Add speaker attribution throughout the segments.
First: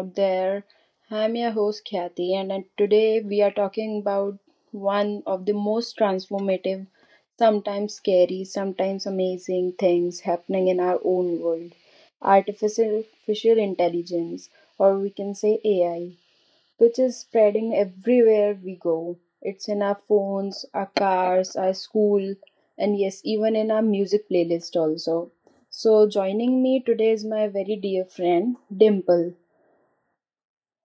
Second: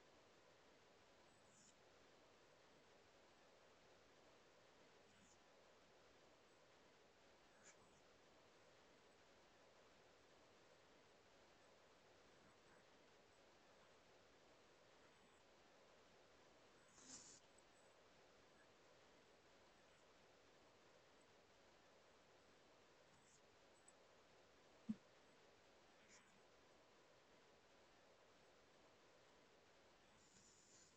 Speaker 1: out there. I'm your host Kathy, and today we are talking about one of the most transformative, sometimes scary, sometimes amazing things happening in our own world artificial intelligence, or we can say AI which is spreading everywhere we go. It's in our phones, our cars, our school, and yes, even in our music playlist also. So joining me today is my very dear friend Dimple.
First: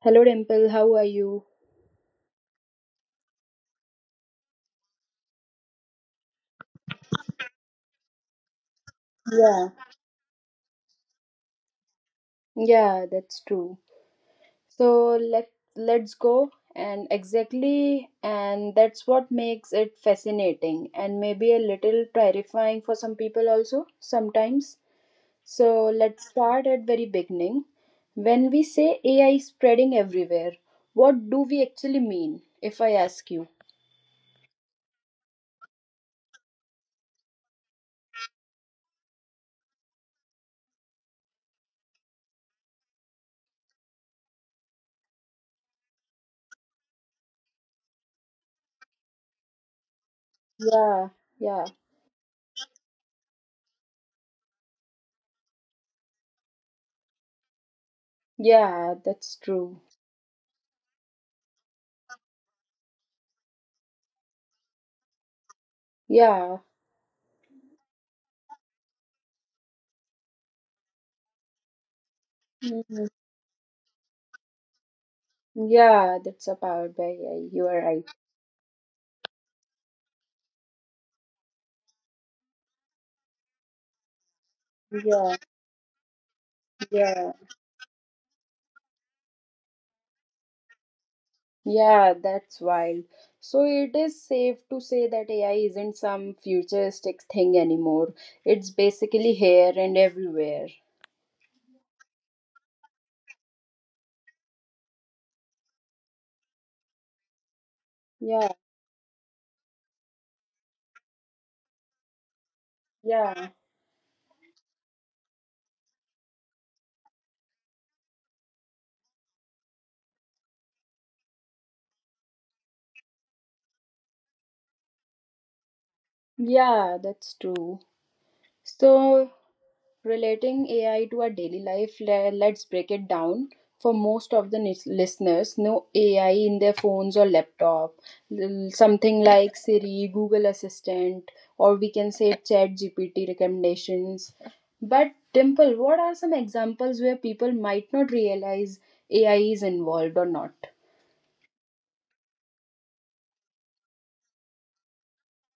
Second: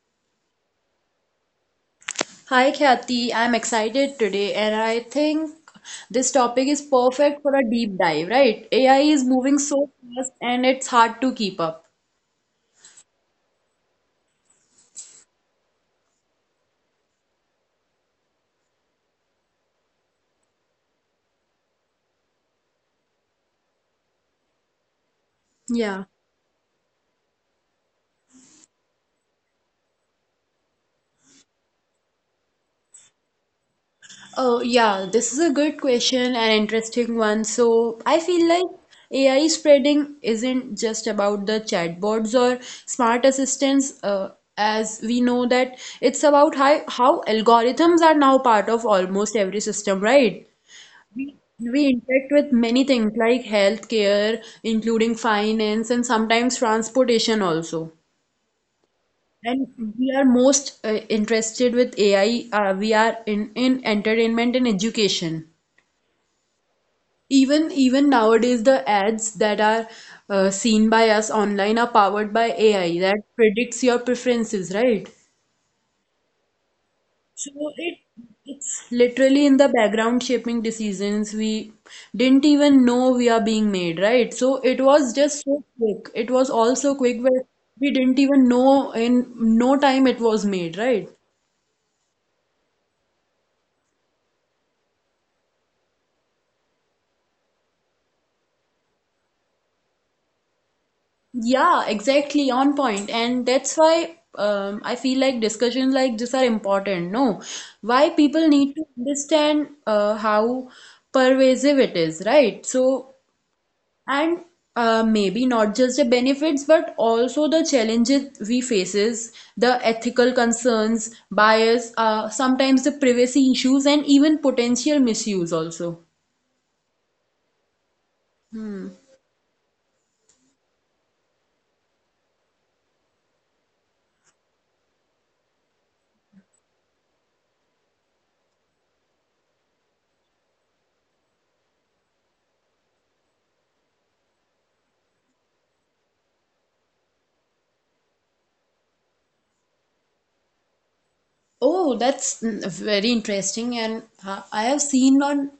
Speaker 1: Hello Dimple, how are you?
Speaker 2: Hi Khyati, I'm excited today and I think this topic is perfect for a deep dive, right? AI is moving
Speaker 1: Yeah.
Speaker 2: so fast and it's hard to keep up.
Speaker 1: Yeah, that's true. So let's go and exactly and that's what makes it fascinating and maybe a little terrifying for some people also sometimes. So
Speaker 2: Yeah.
Speaker 1: let's start at very beginning. When we say AI is spreading everywhere, what do we actually mean? If I ask you.
Speaker 2: Oh, yeah, this is a good question and interesting one. So, I feel like AI spreading isn't just about the chatbots or smart assistants, as we know that it's about how algorithms are now part of almost every system, right?
Speaker 1: Yeah,
Speaker 2: We
Speaker 1: yeah,
Speaker 2: we interact with many things like healthcare, including finance and sometimes transportation also.
Speaker 1: yeah, that's true.
Speaker 2: And we are most interested with AI. We are in entertainment and education.
Speaker 1: Yeah,
Speaker 2: Even nowadays, the ads that are seen by us online are powered by AI
Speaker 1: mhm.
Speaker 2: that predicts your preferences, right?
Speaker 1: Yeah, that's a powered by
Speaker 2: So
Speaker 1: AI. You are
Speaker 2: it
Speaker 1: right.
Speaker 2: it's literally in the background shaping decisions we didn't even know we are being made, right? So it was
Speaker 1: Yeah,
Speaker 2: just so quick. It was also quick
Speaker 1: yeah,
Speaker 2: where we didn't even know in no time it was made, right?
Speaker 1: yeah, that's wild. So it is safe to say that AI isn't some futuristic thing anymore. It's basically here and everywhere.
Speaker 2: Yeah, exactly on point. And that's why I feel like discussions like this are important. No, why people
Speaker 1: Yeah,
Speaker 2: need to understand how pervasive it is, right? So
Speaker 1: yeah,
Speaker 2: and maybe not just the benefits but also the challenges we faces the ethical concerns bias, sometimes the privacy issues and even potential misuse also.
Speaker 1: yeah, that's true. So, relating AI to our daily life, let's break it down. For most of the listeners, no AI in their phones or laptop. Something like Siri, Google Assistant, or we can say Chat GPT recommendations. But, Dimple, what are some examples where people might not realize AI is involved or not?
Speaker 2: Oh, that's very interesting. And I have seen on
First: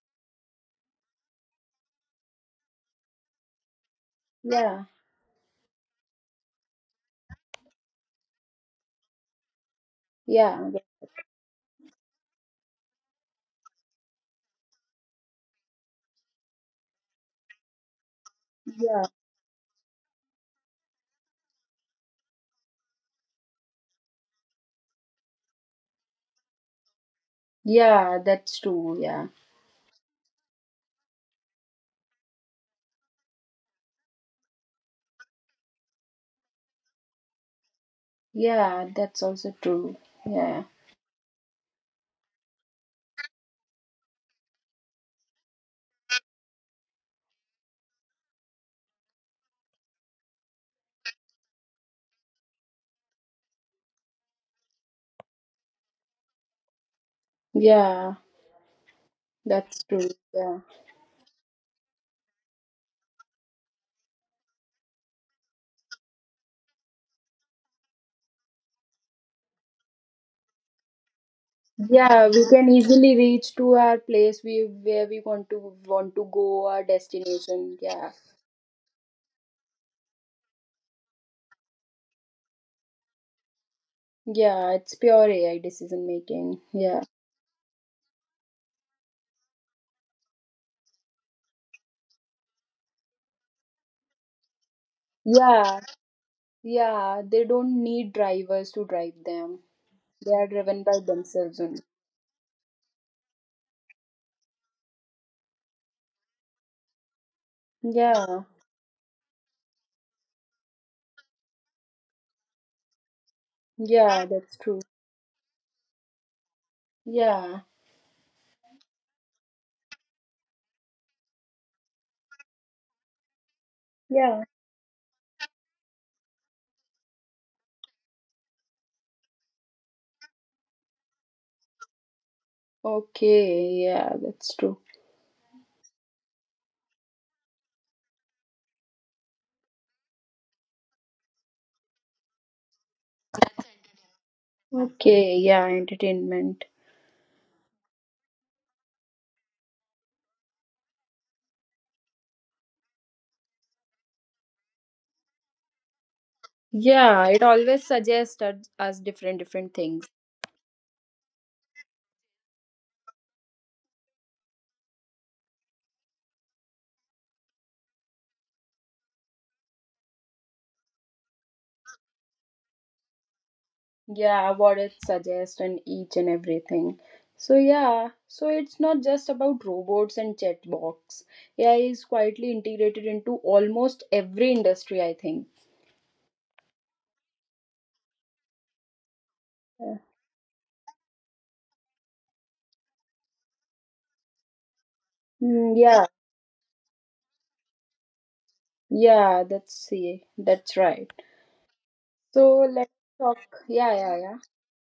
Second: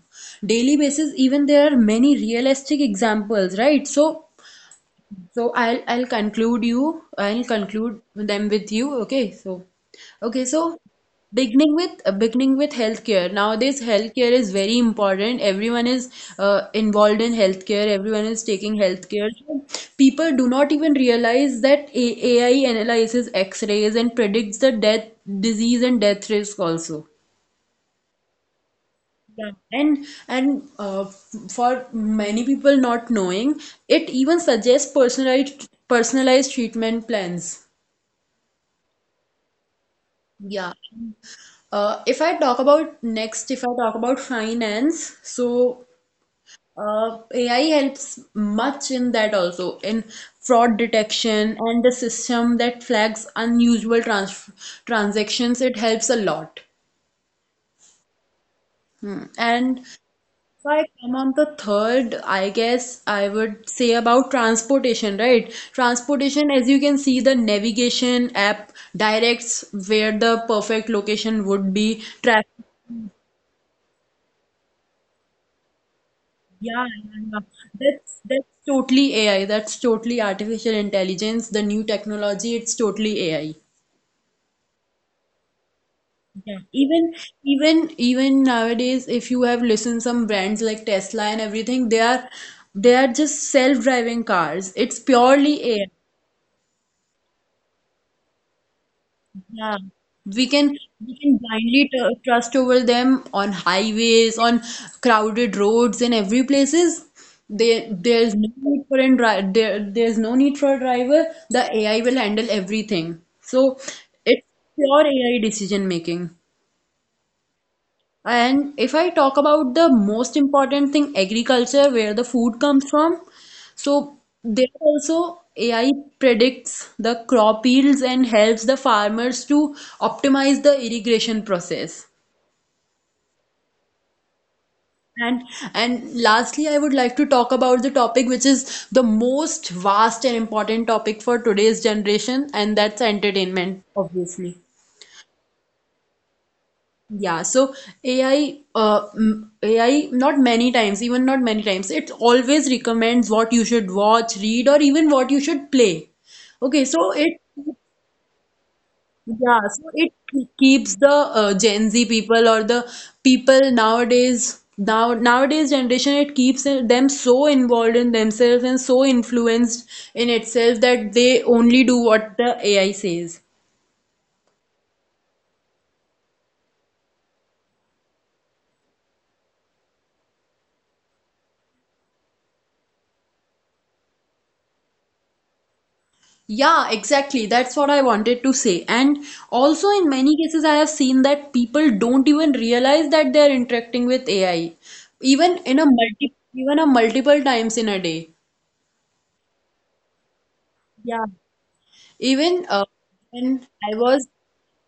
Speaker 2: daily basis, even there are many realistic examples, right? So
Speaker 1: Yeah,
Speaker 2: So I'll conclude you. I'll conclude them with you. Okay. So okay.
Speaker 1: yeah,
Speaker 2: So beginning with healthcare. Nowadays, healthcare is very important. Everyone is involved in healthcare. Everyone is taking
Speaker 1: yeah,
Speaker 2: healthcare. So people do not even realize that AI analyzes X-rays and predicts the death, disease, and death risk also.
Speaker 1: yeah, that's true. Yeah,
Speaker 2: Yeah, and for many people not knowing, it even suggests personalized treatment plans.
Speaker 1: yeah, that's also true. Yeah,
Speaker 2: Yeah. If I talk about next, if I talk about finance, so AI helps much in that also in fraud detection and the system that flags unusual transactions. It helps a lot.
Speaker 1: yeah.
Speaker 2: Hmm. And
Speaker 1: That's
Speaker 2: if
Speaker 1: true. Yeah.
Speaker 2: I come on the third, I guess I would say about transportation, right? Transportation, as you can see, the navigation app directs where the perfect location would be.
Speaker 1: Yeah, we
Speaker 2: Traffic,
Speaker 1: can easily reach to our place we where we want to go,
Speaker 2: yeah,
Speaker 1: our
Speaker 2: yeah, yeah.
Speaker 1: destination.
Speaker 2: that's
Speaker 1: Yeah.
Speaker 2: that's totally AI. That's totally artificial intelligence. The new technology, it's totally AI.
Speaker 1: Yeah, it's pure AI decision
Speaker 2: Yeah,
Speaker 1: making. Yeah.
Speaker 2: even nowadays, if you have listened some brands like Tesla and everything, they are just self-driving cars. It's purely
Speaker 1: Yeah.
Speaker 2: AI.
Speaker 1: Yeah. They don't need drivers to drive them.
Speaker 2: Yeah,
Speaker 1: They
Speaker 2: we
Speaker 1: are
Speaker 2: can
Speaker 1: driven by
Speaker 2: we can
Speaker 1: themselves only.
Speaker 2: blindly tr trust over them on highways, on crowded roads, in every places. There's
Speaker 1: Yeah.
Speaker 2: no need for an dri there's no need for a driver. The AI will handle everything. So
Speaker 1: Yeah,
Speaker 2: it's
Speaker 1: that's true.
Speaker 2: pure AI decision making.
Speaker 1: Yeah.
Speaker 2: And if I talk about the most important thing, agriculture, where the food comes from, so
Speaker 1: Yeah.
Speaker 2: there also AI predicts the crop yields and helps the farmers to optimize the irrigation process.
Speaker 1: Okay, yeah, that's true.
Speaker 2: And and lastly, I would like to talk about the topic which is the most vast and important topic for today's generation, and that's entertainment, obviously.
Speaker 1: Okay, yeah, entertainment.
Speaker 2: Yeah, so AI, not many times, even not many times, it always recommends what you should watch, read, or even what you should play. Okay, so
Speaker 1: Yeah, it always suggests us different
Speaker 2: yeah,
Speaker 1: different
Speaker 2: so it
Speaker 1: things.
Speaker 2: keeps the Gen Z people or the people nowadays, nowadays generation, it keeps them so involved in themselves and so influenced in itself that they only do what the AI says.
Speaker 1: Yeah, what it suggests and each and everything. So yeah, so it's not just about robots and chatbots. AI is quietly integrated into almost every industry, I think.
Speaker 2: Yeah, exactly. That's what I wanted to say. And also,
Speaker 1: Yeah,
Speaker 2: in many cases, I have seen that people don't even realize that they are interacting with AI, even
Speaker 1: mm, yeah,
Speaker 2: even a multiple times in a day.
Speaker 1: yeah, that's see, that's right.
Speaker 2: Yeah. Even
Speaker 1: So let's talk.
Speaker 2: when I
Speaker 1: Yeah, yeah,
Speaker 2: was
Speaker 1: yeah,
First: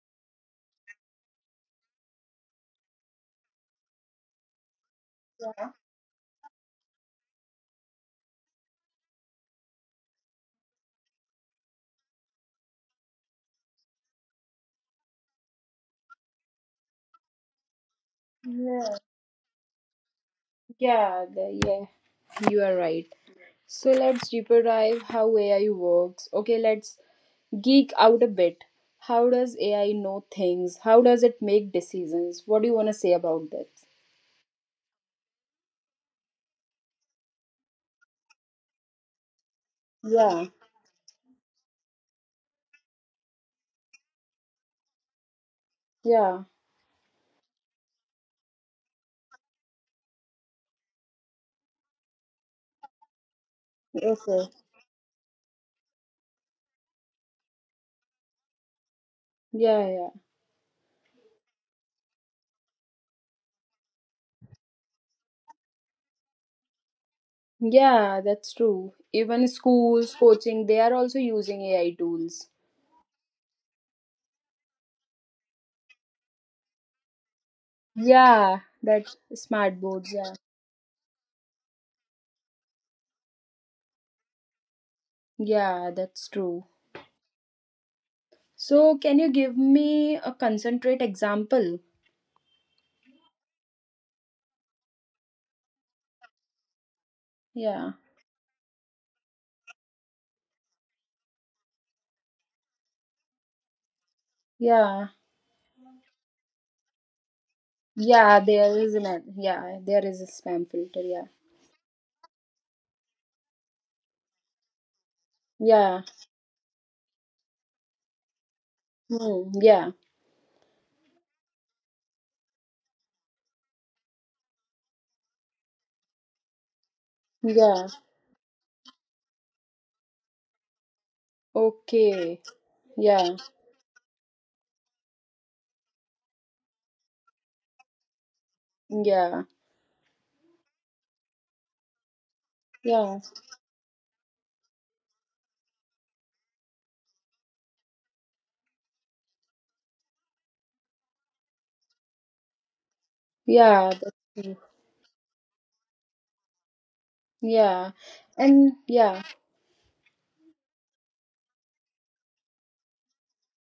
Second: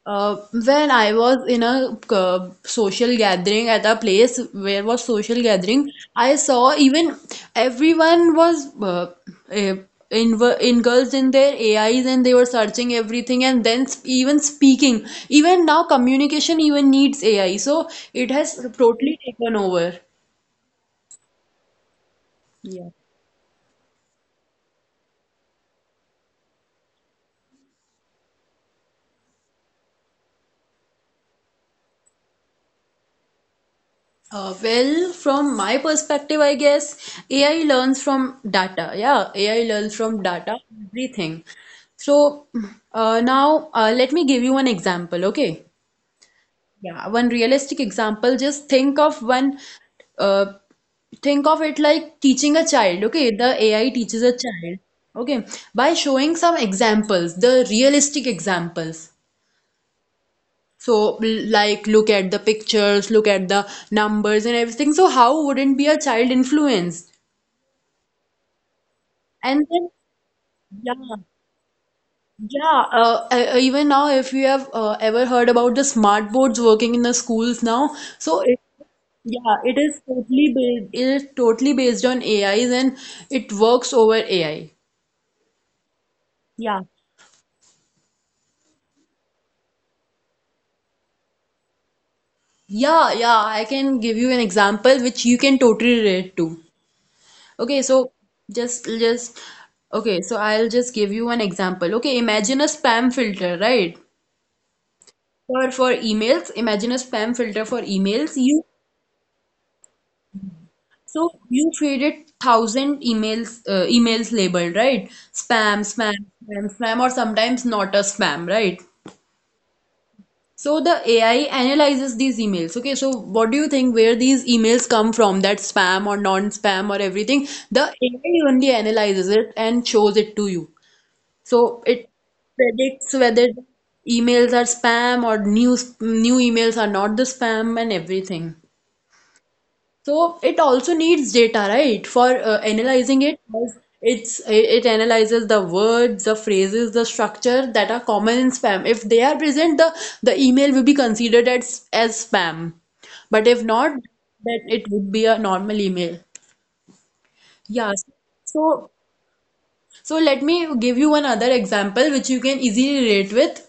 Speaker 2: when I was in a social gathering at a place where was social gathering, I saw even everyone was eh, in engulfed in their AIs and they were searching everything and then even speaking. Even now, communication even needs AI, so it has
Speaker 1: yeah,
Speaker 2: totally taken over.
Speaker 1: yeah. The, yeah, you are
Speaker 2: Yeah.
Speaker 1: right. So let's deeper dive how AI works. Okay, let's geek out a bit. How does AI know things? How does it make decisions? What do you want to say about that?
Speaker 2: Well, from my perspective, I guess AI learns from data. Yeah, AI learns from
Speaker 1: Yeah,
Speaker 2: data, everything. So now let me give you one example, okay?
Speaker 1: yeah,
Speaker 2: Yeah, one realistic example. Just think of uh, think of it like teaching a child, okay? The AI teaches a
Speaker 1: okay.
Speaker 2: child, okay? By showing some examples, the realistic examples.
Speaker 1: Yeah, yeah.
Speaker 2: So, like, look at the pictures, look at the numbers and everything. So, how wouldn't be a child influenced?
Speaker 1: Yeah, that's true. Even
Speaker 2: And then,
Speaker 1: schools, coaching, they
Speaker 2: yeah,
Speaker 1: are also using AI tools.
Speaker 2: yeah. Even now, if you have ever heard about the smart boards working in the schools now, so
Speaker 1: Yeah, that's
Speaker 2: yeah,
Speaker 1: smart boards, yeah.
Speaker 2: it is totally based on AIs and it works over AI.
Speaker 1: Yeah, that's true.
Speaker 2: Yeah.
Speaker 1: So, can you give me a concentrate example?
Speaker 2: Yeah, yeah. I can give you an example which you can totally relate to. Okay,
Speaker 1: Yeah,
Speaker 2: so just just I'll just give you an example. Okay, imagine a spam filter, right?
Speaker 1: yeah,
Speaker 2: For emails, imagine a spam filter for emails.
Speaker 1: yeah.
Speaker 2: You
Speaker 1: There is an ad. Yeah, there is a spam filter.
Speaker 2: so
Speaker 1: Yeah,
Speaker 2: you created thousand emails emails labeled, right? Spam,
Speaker 1: yeah,
Speaker 2: spam, spam, spam, or sometimes not a spam, right?
Speaker 1: hmm, yeah,
Speaker 2: So the AI analyzes these emails. Okay, so what do you think where these emails come from, that spam or non-spam or everything? The
Speaker 1: yeah,
Speaker 2: AI only analyzes it and shows it to you. So it
Speaker 1: okay.
Speaker 2: predicts
Speaker 1: Yeah.
Speaker 2: whether the emails are spam or new emails are not the spam and everything.
Speaker 1: Yeah.
Speaker 2: So it also needs data, right, for analyzing
Speaker 1: Yeah.
Speaker 2: it. Because It's it analyzes the words, the phrases, the structure that are common in spam. If they are present, the email will be considered as spam. But if not,
Speaker 1: Yeah. That's
Speaker 2: then
Speaker 1: true.
Speaker 2: it would be a normal email. Yeah.
Speaker 1: Yeah. And
Speaker 2: So
Speaker 1: yeah.
Speaker 2: so let me give you one other example which you can easily relate with.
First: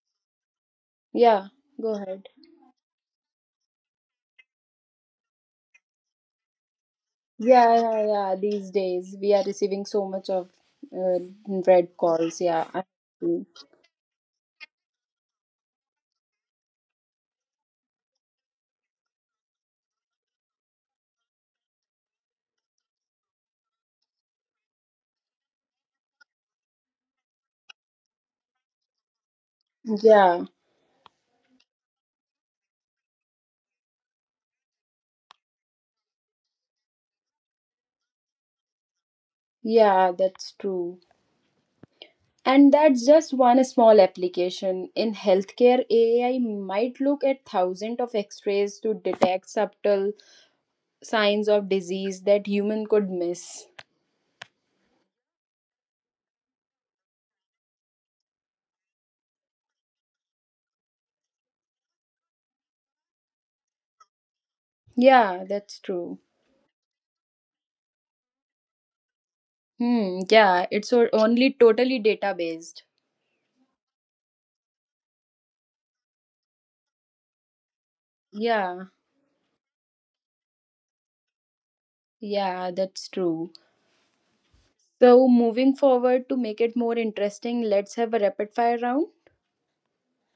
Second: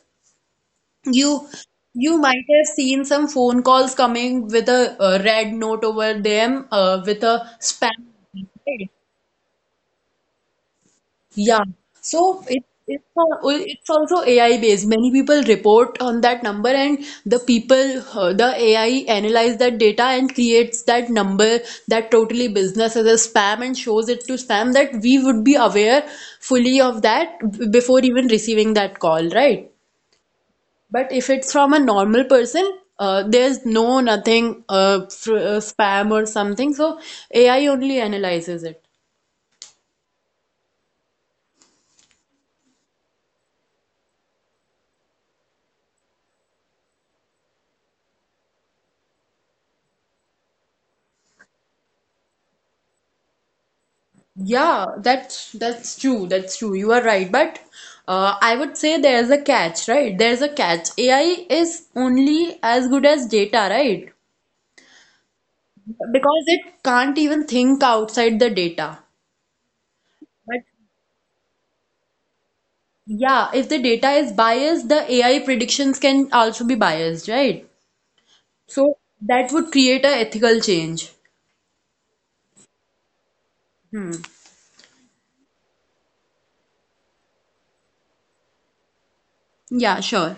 Speaker 2: You
Speaker 1: Yeah. Go
Speaker 2: you
Speaker 1: ahead.
Speaker 2: might have seen some phone calls coming with a red note over them, with a
Speaker 1: Yeah.
Speaker 2: spam,
Speaker 1: Yeah. Yeah. These
Speaker 2: right?
Speaker 1: days we are receiving so much of uh,
Speaker 2: Yeah.
Speaker 1: red calls.
Speaker 2: So
Speaker 1: Yeah. I see.
Speaker 2: it's also AI based. Many people report on that number, and the AI analyze that data and creates that number that totally business as a spam and shows it to spam that we would be aware fully of that before even receiving that call, right?
Speaker 1: Yeah.
Speaker 2: But if it's from a normal person, there's no nothing fr spam or something. So AI only analyzes it.
Speaker 1: Yeah. That's true. And that's just one small application. In healthcare, AI might look at thousands of x-rays to detect subtle signs of disease that human could miss.
Speaker 2: Yeah, that's true. That's true. You are right. But I would say there's a catch, right? There's a catch. AI is only as good as data, right?
Speaker 1: Yeah, that's true.
Speaker 2: Because it can't even think outside the data.
Speaker 1: Hmm,
Speaker 2: But
Speaker 1: yeah, it's only totally data based.
Speaker 2: yeah, if the data is biased, the AI predictions can also be biased, right?
Speaker 1: Yeah,
Speaker 2: So that would create a ethical change.
Speaker 1: yeah, that's true. So, moving forward to make it more interesting, let's have a rapid fire round.
Speaker 2: Yeah, sure.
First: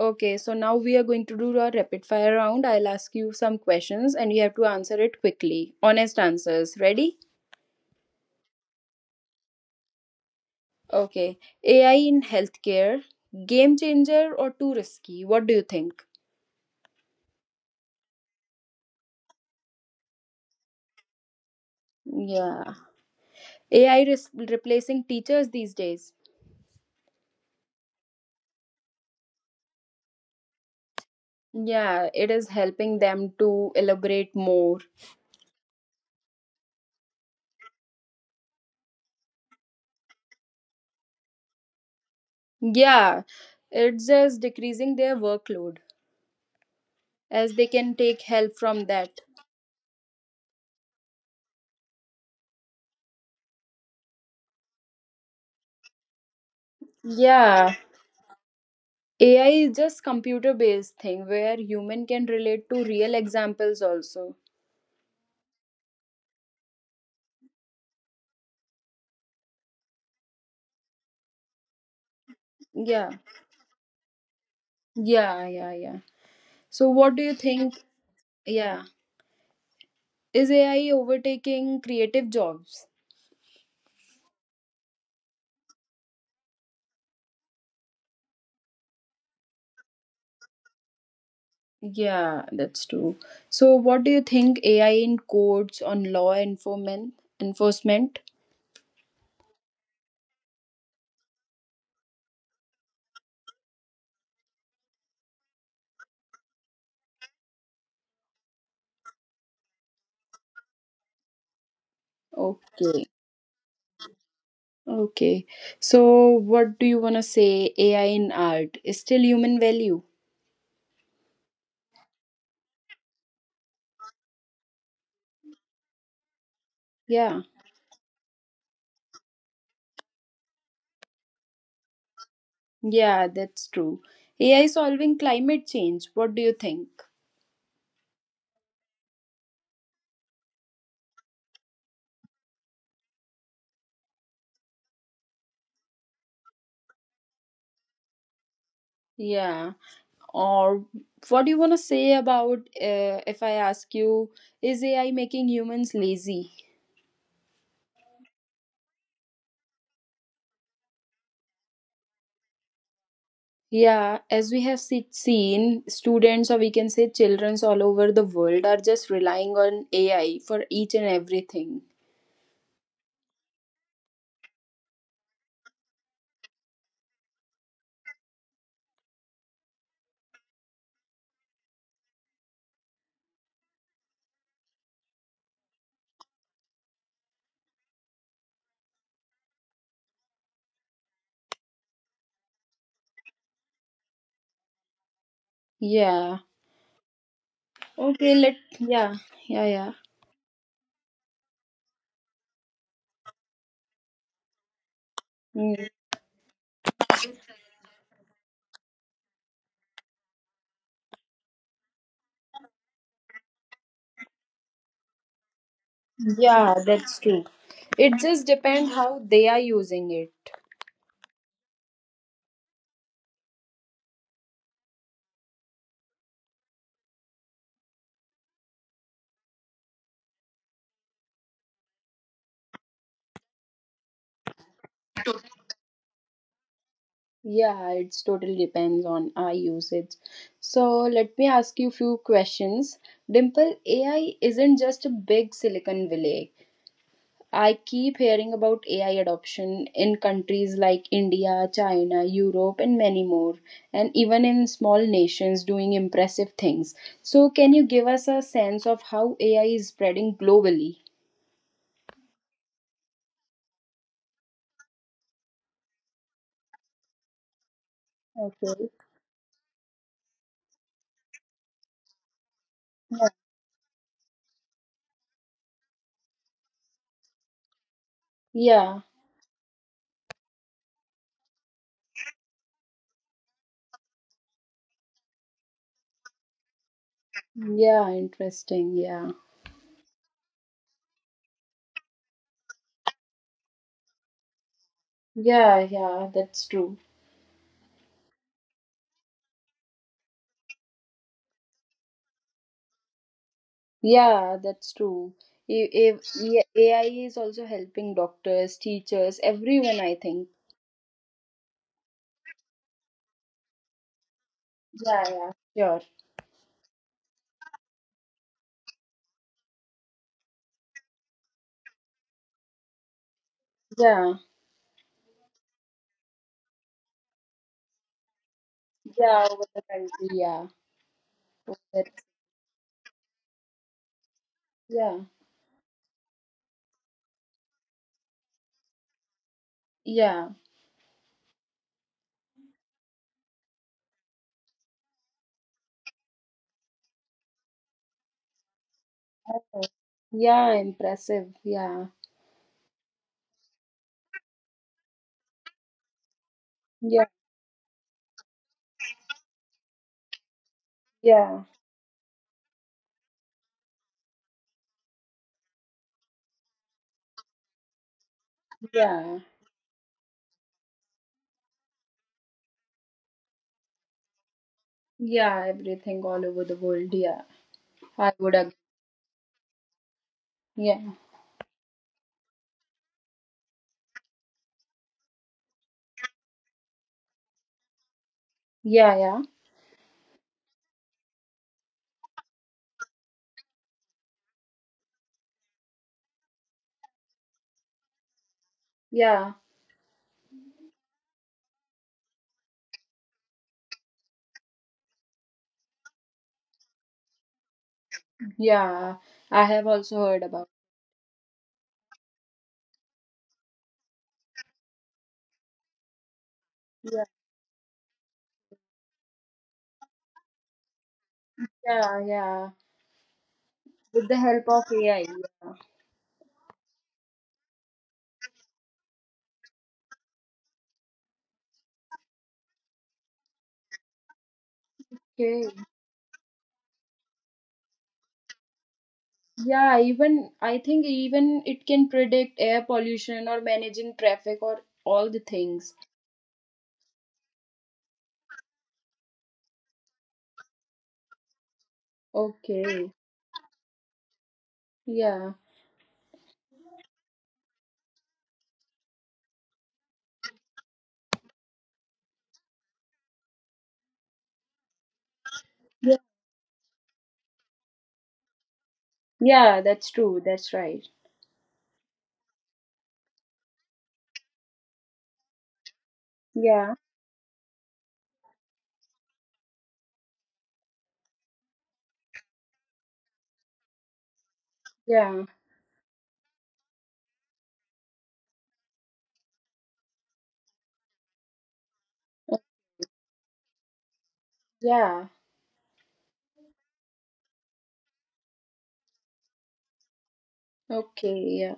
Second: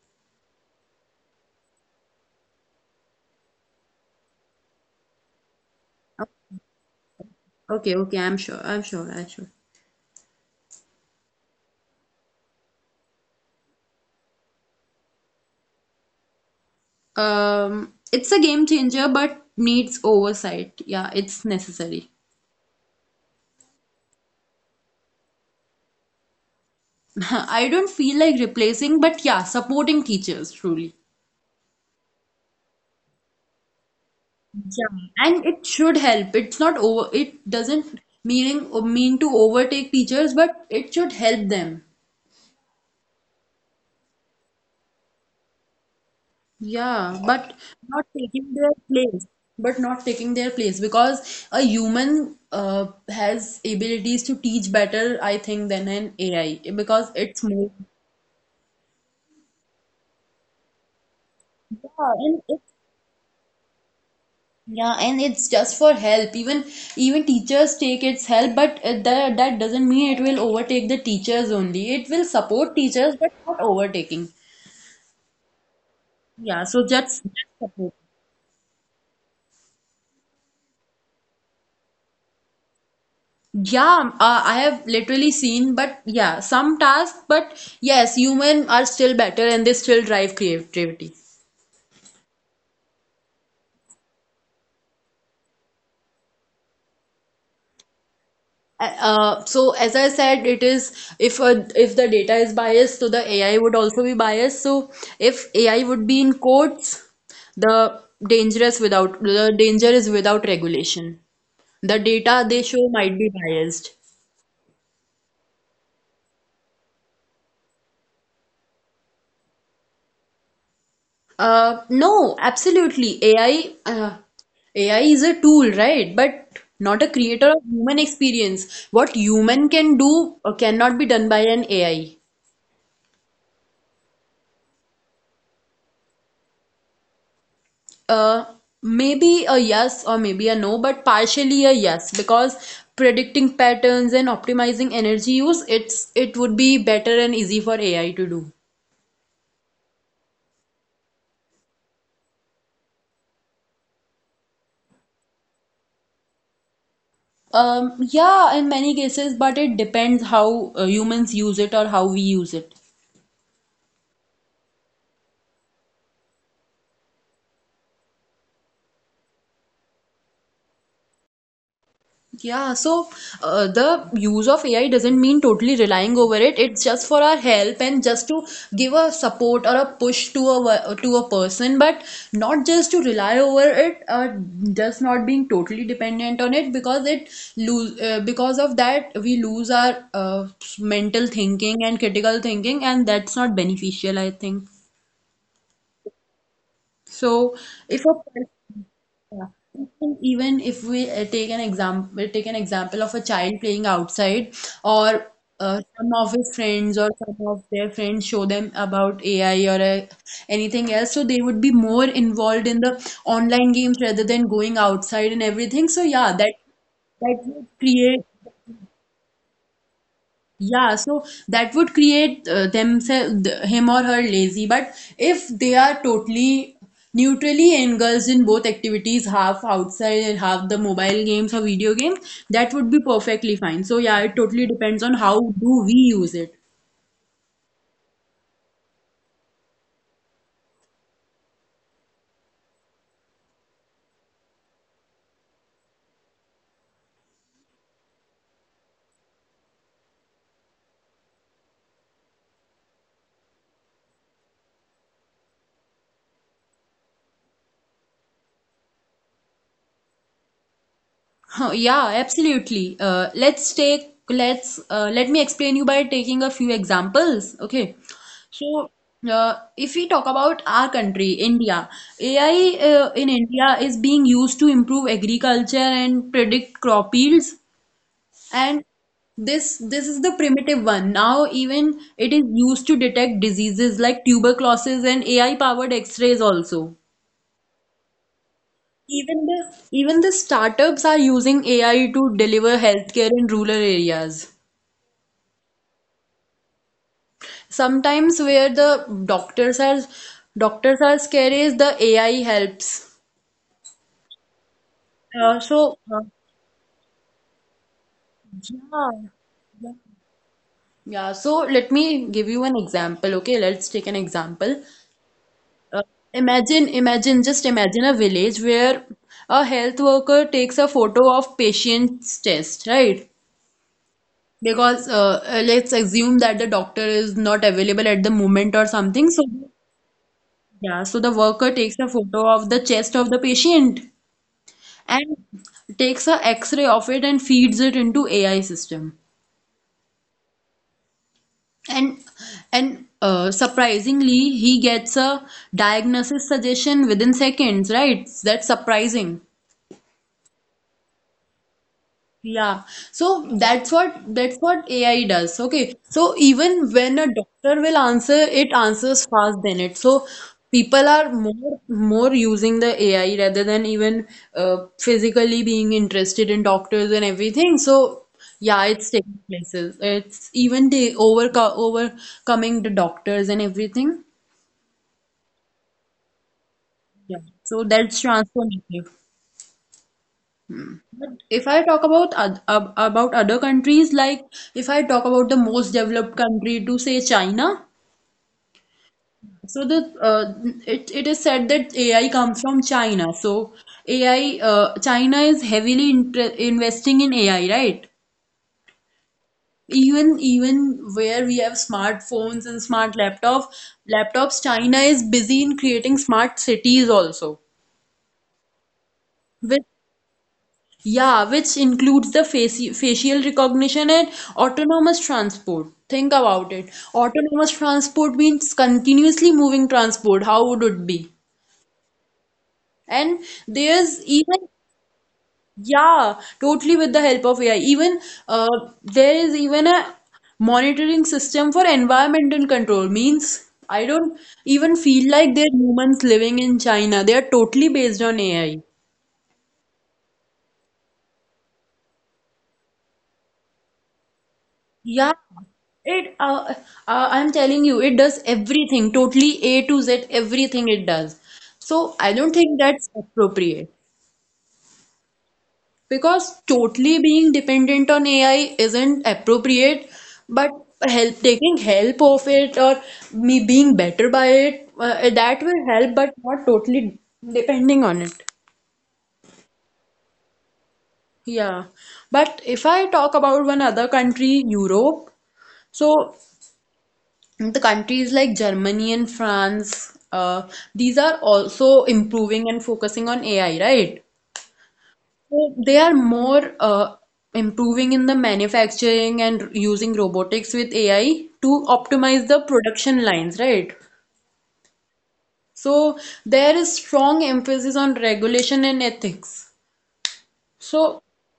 Speaker 1: Okay, so now we are going to do our rapid fire round. I'll ask you some questions and you have to answer it quickly. Honest answers. Ready?
Speaker 2: Okay, okay, I'm sure. I'm sure. I'm sure.
Speaker 1: Okay. AI in healthcare, game changer or too risky? What do you think?
Speaker 2: It's a game changer, but needs oversight. Yeah, it's necessary.
Speaker 1: Yeah. AI replacing teachers these days.
Speaker 2: I don't feel like replacing, but yeah, supporting teachers truly.
Speaker 1: Yeah, it is helping them to elaborate more.
Speaker 2: And it should help. It's not over, it doesn't mean to overtake teachers, but it should help them.
Speaker 1: Yeah, it's just decreasing their workload
Speaker 2: Yeah,
Speaker 1: as
Speaker 2: but
Speaker 1: they can
Speaker 2: not
Speaker 1: take help
Speaker 2: taking their
Speaker 1: from that.
Speaker 2: place, because a human has abilities to teach better, I think, than an AI because it's more.
Speaker 1: Yeah, AI is just computer based thing where human
Speaker 2: Yeah,
Speaker 1: can
Speaker 2: and
Speaker 1: relate
Speaker 2: it's
Speaker 1: to real examples also.
Speaker 2: yeah, and it's just for help. Even teachers take its help, but that that doesn't mean it will overtake the teachers only. It will support
Speaker 1: Yeah,
Speaker 2: teachers, but not overtaking.
Speaker 1: yeah, yeah, yeah.
Speaker 2: Yeah, so
Speaker 1: So what do you
Speaker 2: just
Speaker 1: think?
Speaker 2: support.
Speaker 1: Yeah, is AI overtaking creative jobs?
Speaker 2: Yeah, I have literally seen, but yeah, some tasks, but yes, human are still better and they still drive creativity.
Speaker 1: Yeah, that's true. So what do you think AI in courts on law enforcement?
Speaker 2: So as I said, it is if the data is biased, so the AI would also be biased. So if AI would be in quotes, the dangerous without the danger is without regulation. The data they show
Speaker 1: Okay.
Speaker 2: might be biased.
Speaker 1: Okay. So, what do you want to say? AI in art is still human value.
Speaker 2: No, absolutely. AI is a tool, right? But not a
Speaker 1: Yeah.
Speaker 2: creator of human experience. What human can do cannot be done by an AI.
Speaker 1: Yeah, that's true. AI solving climate change. What do you think?
Speaker 2: Uh, maybe a yes or maybe a no, but partially a yes because predicting patterns and optimizing energy use, it would be better and easy for AI to do.
Speaker 1: Yeah. Or what do you want to say about if I ask you, is AI making humans lazy?
Speaker 2: Yeah, in many cases, but it depends how humans use it or how we use it.
Speaker 1: Yeah, as we have seen, students or we can say children all over the world are just relying on AI for each and everything.
Speaker 2: Yeah, so the use of AI doesn't mean totally relying over it. It's just for our help and just to give a support or a push to to a person, but not just to rely over it. Just not being totally dependent on it because it lose because of that we lose our mental thinking and critical thinking, and that's not beneficial, I think.
Speaker 1: Yeah.
Speaker 2: So if
Speaker 1: Okay,
Speaker 2: a
Speaker 1: let yeah. Yeah,
Speaker 2: yeah.
Speaker 1: yeah.
Speaker 2: Even if we take an example of a child playing outside, or
Speaker 1: Mm.
Speaker 2: uh, some of his friends or some of their friends show them about AI or anything else, so they would be more involved in the online games rather than going outside and everything. So yeah, that
Speaker 1: Yeah, that's true.
Speaker 2: that would
Speaker 1: It
Speaker 2: create
Speaker 1: just depends how they are using it.
Speaker 2: yeah, so that would create themselves him or her lazy. But if they are totally neutrally engulfed in both activities, half outside and half the mobile games or video games, that would be perfectly fine. So yeah, it totally depends on how do we use it.
Speaker 1: Yeah, it's totally depends on our usage. So let me ask you few questions. Dimple, AI isn't just a big Silicon Valley. I keep hearing about AI adoption in countries like India, China, Europe, and many more, and even in small nations doing impressive things. So, can you give us a sense of how AI is spreading globally?
Speaker 2: Huh, yeah, absolutely. Let's take let's let me explain you by taking a few examples. Okay.
Speaker 1: Okay.
Speaker 2: So, if we talk about our country, India, AI in India is being used to improve agriculture and predict crop yields.
Speaker 1: Yeah.
Speaker 2: And this is the primitive one. Now even it is used to detect diseases like tuberculosis and AI powered X-rays also.
Speaker 1: Yeah, interesting. Yeah.
Speaker 2: Even the startups are using AI to deliver healthcare in rural areas.
Speaker 1: Yeah, yeah, that's true.
Speaker 2: Sometimes where the doctors are scared is the AI helps.
Speaker 1: Yeah, that's true.
Speaker 2: Uh, so
Speaker 1: If
Speaker 2: uh,
Speaker 1: yeah, AI is also helping doctors,
Speaker 2: yeah.
Speaker 1: teachers, everyone,
Speaker 2: Yeah,
Speaker 1: I think.
Speaker 2: Yeah, so let me give you an example. Okay, let's take an example.
Speaker 1: Yeah, yeah, sure.
Speaker 2: Uh, just imagine a village where a health worker takes a photo of patient's chest, right?
Speaker 1: Yeah,
Speaker 2: Because let's assume that the doctor is not available at the moment or
Speaker 1: yeah,
Speaker 2: something.
Speaker 1: over
Speaker 2: So,
Speaker 1: the country. Yeah,
Speaker 2: yeah, so the
Speaker 1: over
Speaker 2: worker
Speaker 1: the-
Speaker 2: takes a photo of the chest of the patient
Speaker 1: yeah,
Speaker 2: and takes a X-ray of it and feeds it into AI system.
Speaker 1: yeah.
Speaker 2: And and surprisingly, he gets a diagnosis suggestion within seconds, right? That's surprising.
Speaker 1: Okay. Yeah, impressive. Yeah,
Speaker 2: Yeah, so that's what AI does. Okay, so even
Speaker 1: yeah,
Speaker 2: when a doctor will answer, it answers fast than it. So people are
Speaker 1: yeah,
Speaker 2: more using the AI rather than even physically being interested in doctors and everything. So yeah, it's
Speaker 1: yeah,
Speaker 2: taking places. It's even the overcoming the doctors and everything.
Speaker 1: yeah, everything all over the world. Yeah,
Speaker 2: Yeah, so
Speaker 1: I
Speaker 2: that's
Speaker 1: would agree.
Speaker 2: transformative.
Speaker 1: Yeah,
Speaker 2: If I talk about about other countries, like if I talk about the most developed country to say China,
Speaker 1: yeah, yeah,
Speaker 2: so the it it is said that AI comes from China. So AI, China is heavily investing in AI, right?
Speaker 1: yeah,
Speaker 2: Even where we have smartphones and smart laptops, China is busy in creating smart cities also.
Speaker 1: yeah. I have
Speaker 2: With
Speaker 1: also heard about.
Speaker 2: Yeah, which includes the facial recognition and autonomous transport. Think about it. Autonomous transport means continuously moving transport. How would it be?
Speaker 1: Yeah, yeah.
Speaker 2: And
Speaker 1: With the
Speaker 2: there's
Speaker 1: help of
Speaker 2: even,
Speaker 1: AI. Yeah.
Speaker 2: yeah, totally with the help of AI. Even there is even a monitoring system for environmental control. Means I don't even feel
Speaker 1: Okay.
Speaker 2: like they're humans living in China. They are totally based on AI.
Speaker 1: Yeah, even I think even it can predict air pollution or managing traffic or all the
Speaker 2: Yeah,
Speaker 1: things.
Speaker 2: it I'm telling you, it does everything, totally A to Z, everything it does. So I don't think
Speaker 1: Okay.
Speaker 2: that's appropriate
Speaker 1: Yeah.
Speaker 2: because totally being dependent on AI isn't appropriate, but help taking help of it or me being better by it, that will
Speaker 1: Yeah.
Speaker 2: help, but not totally depending on it.
Speaker 1: Yeah, that's true. That's right.
Speaker 2: Yeah. But if I talk about one other country, Europe, so
Speaker 1: Yeah.
Speaker 2: the countries like Germany and France, these are also improving and focusing on AI, right?
Speaker 1: Yeah.
Speaker 2: So they are more improving in the manufacturing and using robotics with AI to optimize the production lines, right?
Speaker 1: Yeah.
Speaker 2: So there is strong emphasis on regulation and ethics.
Speaker 1: Okay.
Speaker 2: So,
Speaker 1: Yeah.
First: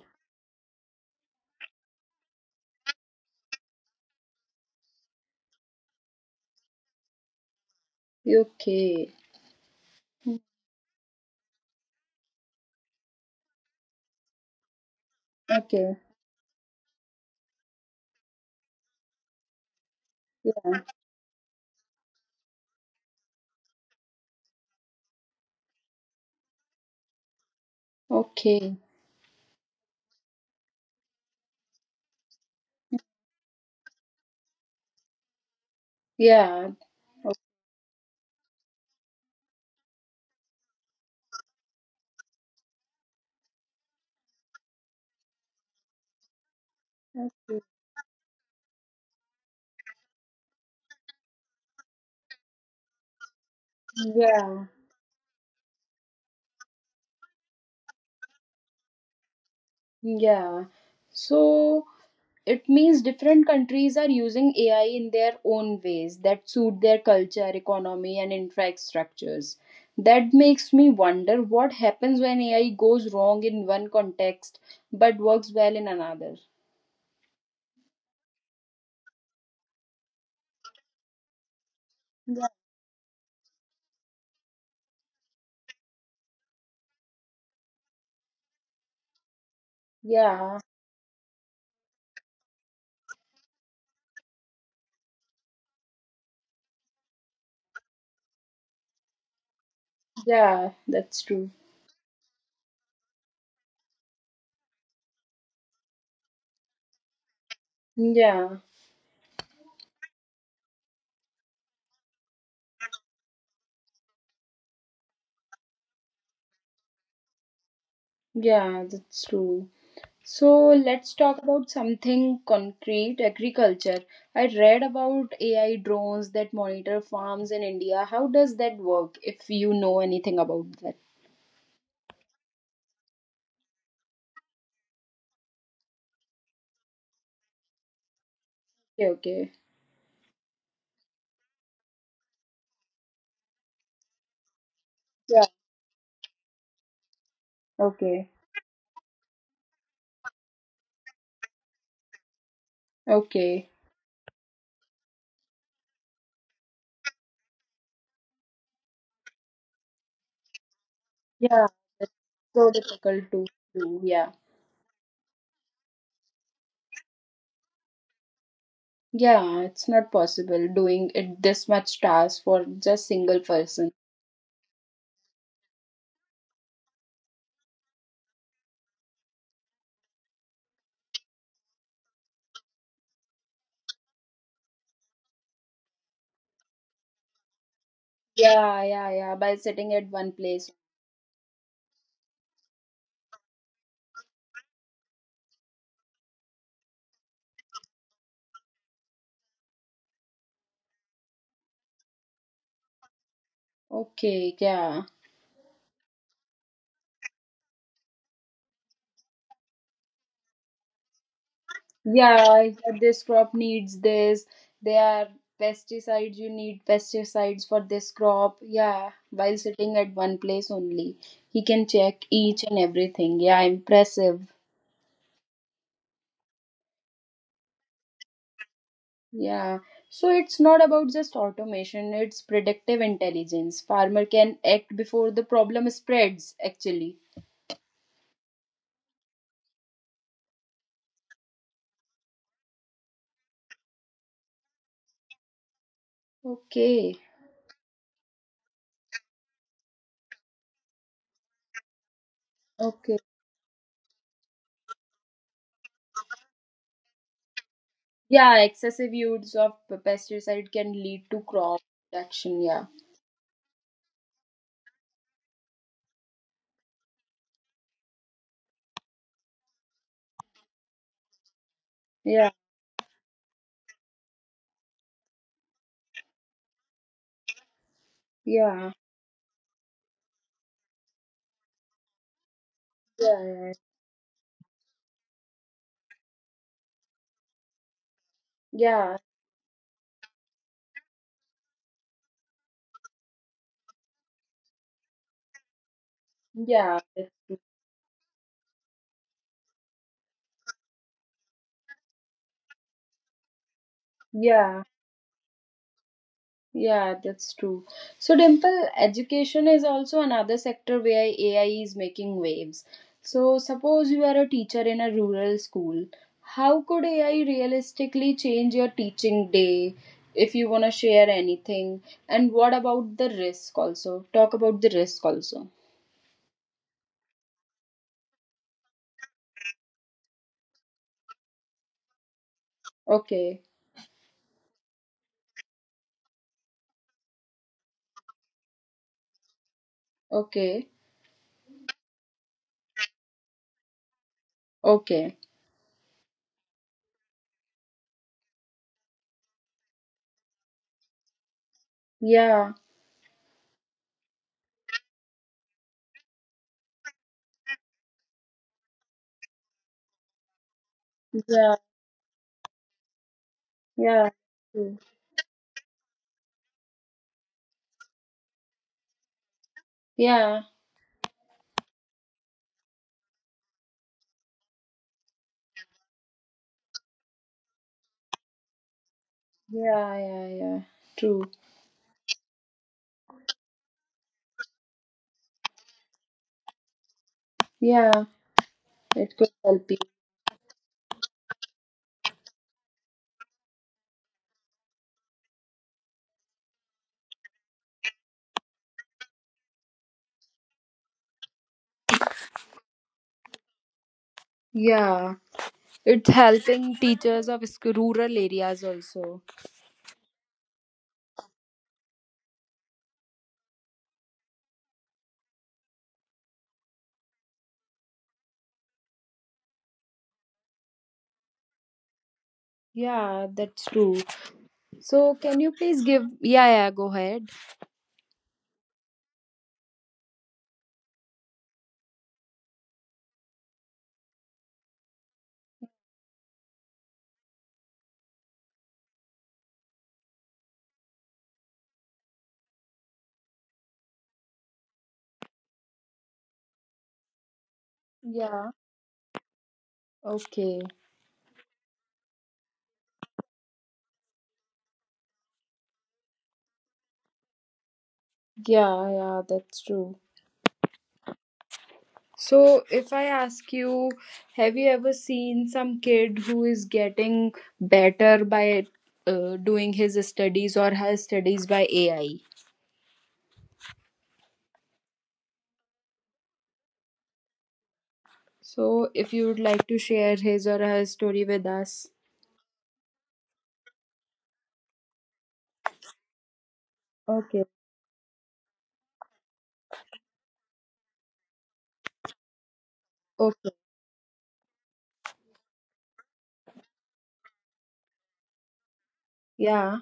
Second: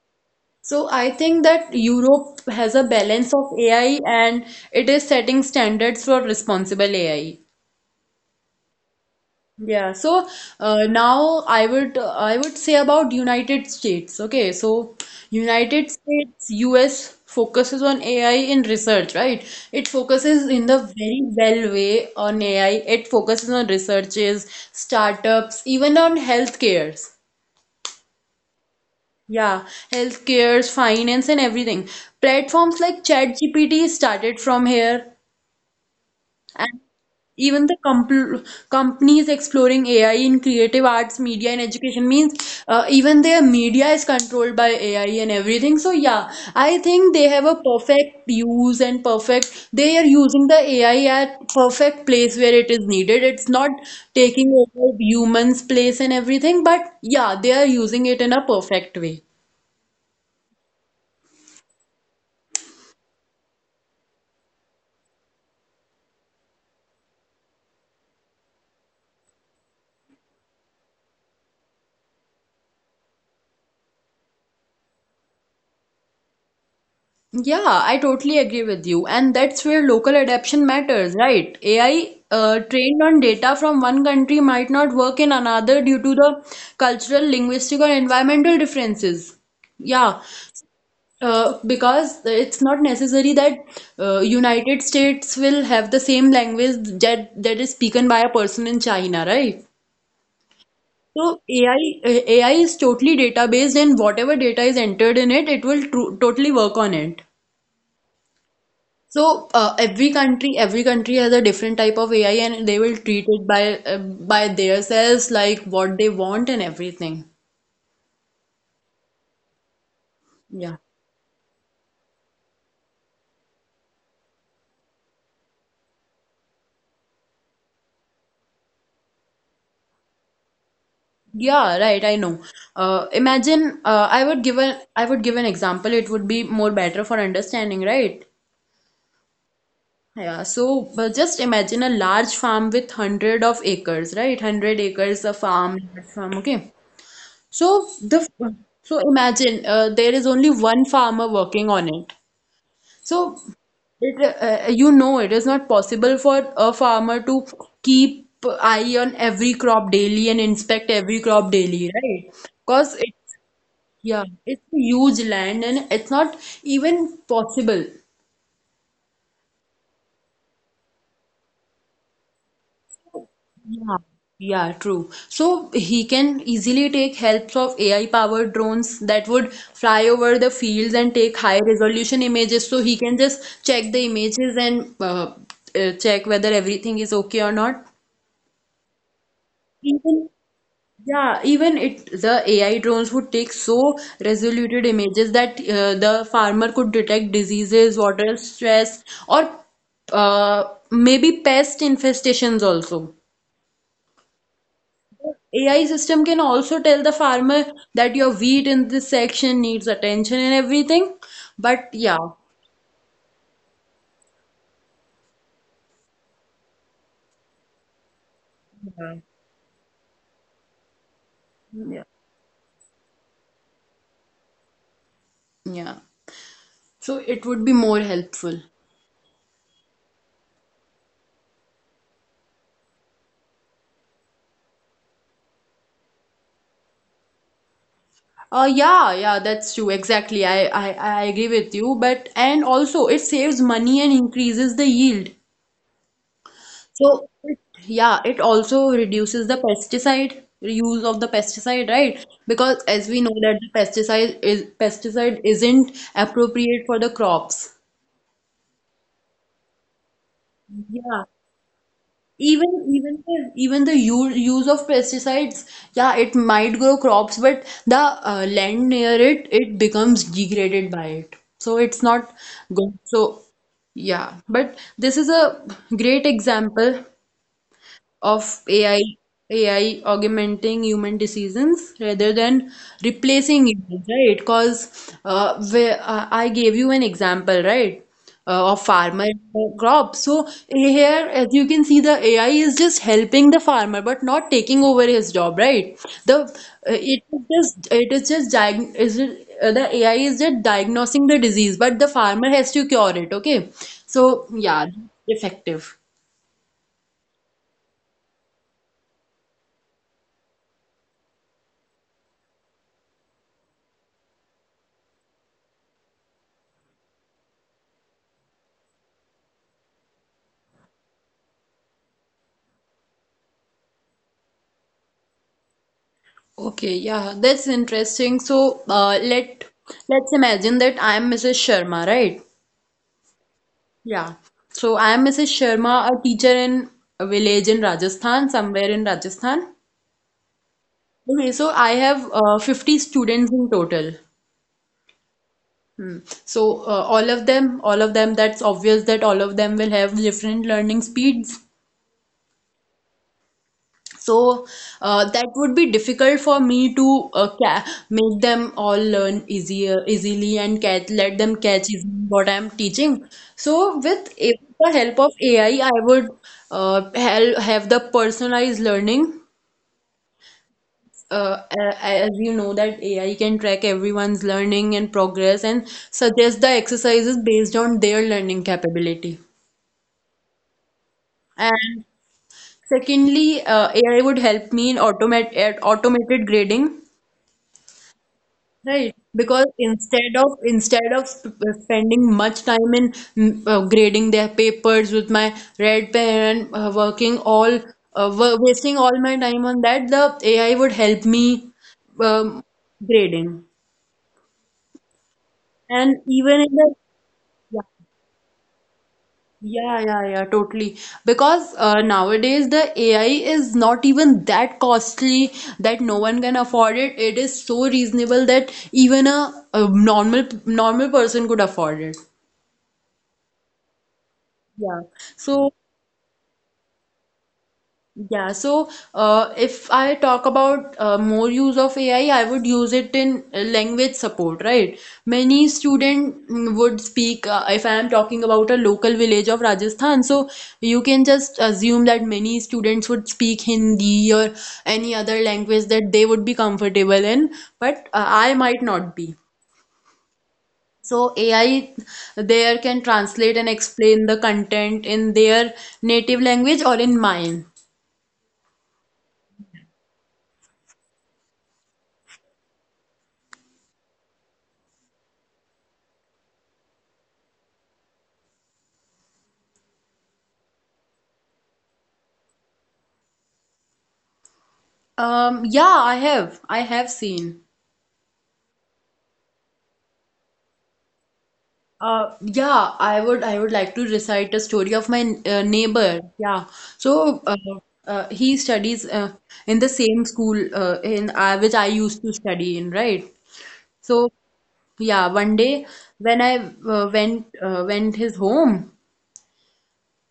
Speaker 2: so I think that Europe has a balance of AI and it is setting standards for responsible AI.
Speaker 1: Okay.
Speaker 2: Yeah, so now I would say about United States. Okay, so United
Speaker 1: Okay.
Speaker 2: States US focuses on AI in research, right? It focuses
Speaker 1: Yeah.
Speaker 2: in the very well way on AI. It focuses on researches, startups, even on healthcares.
Speaker 1: Okay.
Speaker 2: Yeah, healthcares, finance, and everything. Platforms like ChatGPT started from here.
Speaker 1: Yeah. Okay.
Speaker 2: Even the compl companies exploring AI in creative arts, media, and education means even their media is controlled by AI and everything. So yeah, I think they have a perfect use and perfect. They are using the AI at perfect place where it is needed. It's not taking
Speaker 1: Yeah.
Speaker 2: over humans' place and everything, but yeah, they are using it in a perfect way.
Speaker 1: Yeah. So it means different countries are using AI in their own ways that suit their culture, economy, and infra structures. That makes me wonder what happens when AI goes wrong in one context but works well in another.
Speaker 2: Yeah, I totally agree with you. And that's where local adaptation matters, right? AI
Speaker 1: Yeah,
Speaker 2: trained on data from one country might not work in another due to the cultural, linguistic, or environmental differences. Yeah,
Speaker 1: yeah,
Speaker 2: because it's not necessary that United States will have the same language that is spoken by a person in China, right?
Speaker 1: yeah, that's
Speaker 2: So
Speaker 1: true.
Speaker 2: AI, AI is totally data based, and whatever data is entered in it, it will totally work on it.
Speaker 1: Yeah,
Speaker 2: So every country has a different type of AI, and they will treat it by themselves, like what they want and everything.
Speaker 1: yeah, that's true. So
Speaker 2: Yeah.
Speaker 1: let's talk about something concrete agriculture. I read about AI drones that monitor farms in India. How does that work if you know anything about that?
Speaker 2: Yeah, right, I know. Imagine I would give an example. It would be more better for understanding, right?
Speaker 1: Okay, okay.
Speaker 2: Yeah, so but just imagine a large farm with hundred of acres, right? Hundred acres of
Speaker 1: Yeah.
Speaker 2: farm, large farm, okay. So the
Speaker 1: Okay.
Speaker 2: so imagine there is only one farmer working on it. So
Speaker 1: Okay.
Speaker 2: you know, it is not possible for a farmer to keep eye on every crop daily and inspect every crop
Speaker 1: Yeah.
Speaker 2: daily,
Speaker 1: It's
Speaker 2: right?
Speaker 1: so
Speaker 2: Because
Speaker 1: difficult
Speaker 2: it's
Speaker 1: to do.
Speaker 2: Yeah,
Speaker 1: Yeah.
Speaker 2: it's a huge land and it's not even possible.
Speaker 1: Yeah, it's not possible doing it this much task for just single person.
Speaker 2: Yeah, yeah, true. So he can easily take helps of AI-powered drones that would fly over the fields and take high-resolution images. So he can just check the images and check whether everything is okay or not.
Speaker 1: Yeah, yeah, yeah. By sitting at
Speaker 2: Even
Speaker 1: one place.
Speaker 2: Yeah, even it the AI drones would take so resoluted images that the farmer could detect diseases, water stress, or maybe pest infestations also.
Speaker 1: Okay, yeah.
Speaker 2: AI system can also tell the farmer that your wheat in this section needs attention and everything. But yeah,
Speaker 1: Yeah, yeah, this crop needs this. There are pesticides, you need pesticides for this crop. Yeah, while sitting at one place only, he can
Speaker 2: yeah,
Speaker 1: check each and everything. Yeah, impressive.
Speaker 2: yeah. So it would be more helpful.
Speaker 1: Yeah. So it's not about just automation, it's predictive intelligence. Farmer can act before the problem spreads, actually.
Speaker 2: Yeah, yeah, that's true. Exactly. I agree with you. But, and also it saves money and increases the yield.
Speaker 1: Okay.
Speaker 2: So it- yeah, it also reduces the pesticide use of the pesticide, right? Because as
Speaker 1: Okay.
Speaker 2: we know that the pesticide isn't appropriate for the crops.
Speaker 1: Yeah, excessive use of pesticide can
Speaker 2: Yeah.
Speaker 1: lead to crop destruction.
Speaker 2: Even
Speaker 1: Yeah.
Speaker 2: even the even the use use of pesticides, yeah, it might grow crops, but the land near it becomes degraded by it. So it's not
Speaker 1: Yeah.
Speaker 2: good. So yeah, but this is a great example of
Speaker 1: Yeah.
Speaker 2: AI, AI augmenting human decisions rather than
Speaker 1: Yeah.
Speaker 2: replacing
Speaker 1: Yeah.
Speaker 2: humans, right? Because I gave you an example, right, of
Speaker 1: Yeah.
Speaker 2: farmer and crop. So here, as you can see, the AI is just helping the farmer, but not taking over his job, right? The
Speaker 1: Yeah,
Speaker 2: it
Speaker 1: that's
Speaker 2: is
Speaker 1: true.
Speaker 2: just It is just the AI is just diagnosing the disease, but the farmer has to cure it. Okay, so yeah,
Speaker 1: Yeah,
Speaker 2: effective.
Speaker 1: yeah, that's true. So, Dimple, education is also another sector where AI is making waves. So, suppose you are a teacher in a rural school, how could AI realistically change your teaching day if you want to share anything? And what about the risk also? Talk about the risk also.
Speaker 2: Okay, yeah, that's interesting. So, let's imagine that I am Mrs. Sharma, right?
Speaker 1: Okay,
Speaker 2: Yeah. So I am Mrs. Sharma, a teacher in a village in Rajasthan, somewhere in Rajasthan.
Speaker 1: okay,
Speaker 2: Okay, so I have 50 students in total.
Speaker 1: okay.
Speaker 2: So all of them, that's obvious that all of them will have different learning speeds.
Speaker 1: Yeah,
Speaker 2: So that would be difficult for me to make them all learn easier easily and catch, let them
Speaker 1: yeah,
Speaker 2: catch even what I'm teaching. So with
Speaker 1: yeah,
Speaker 2: the
Speaker 1: true.
Speaker 2: help of AI, I would have the personalized learning.
Speaker 1: Yeah,
Speaker 2: As you know that AI can track everyone's learning and progress and suggest the exercises based on their learning capability.
Speaker 1: yeah, yeah, yeah, true.
Speaker 2: And secondly, AI would help me in automated grading.
Speaker 1: Yeah.
Speaker 2: Right,
Speaker 1: It could
Speaker 2: because
Speaker 1: help you.
Speaker 2: spending much time in grading their papers with my red pen and wasting all my time on that, the AI would help me um, grading.
Speaker 1: Yeah,
Speaker 2: And
Speaker 1: it's
Speaker 2: even in the
Speaker 1: helping teachers of rural areas also.
Speaker 2: Yeah, yeah, yeah, yeah, totally. Because nowadays the AI is not even that costly that no one can afford it. It is so reasonable that even a normal person could afford it.
Speaker 1: Yeah, that's true.
Speaker 2: Yeah.
Speaker 1: So, can
Speaker 2: So,
Speaker 1: you please give? Yeah, yeah, go ahead.
Speaker 2: yeah. So, if I talk about more use of AI, I would use it in language support, right? Many would speak, if I am talking about a local village of Rajasthan, so you can just assume that many students would speak Hindi or any other language that they would be comfortable in, but I might
Speaker 1: Yeah,
Speaker 2: not be.
Speaker 1: okay.
Speaker 2: So AI there can translate and explain the content in their native language or in mine.
Speaker 1: Yeah, yeah, that's true. So, if I ask you, have you ever seen some kid who is getting better by doing his studies or her studies by AI?
Speaker 2: Yeah, I have. I have seen.
Speaker 1: So, if you would like to share his or her story with us.
Speaker 2: Yeah, I would like to recite a story of my neighbor. Yeah. So,
Speaker 1: Okay.
Speaker 2: he studies in the same school in which I used to study in, right?
Speaker 1: Okay.
Speaker 2: So, yeah, one day when I went his home.
Speaker 1: Yeah.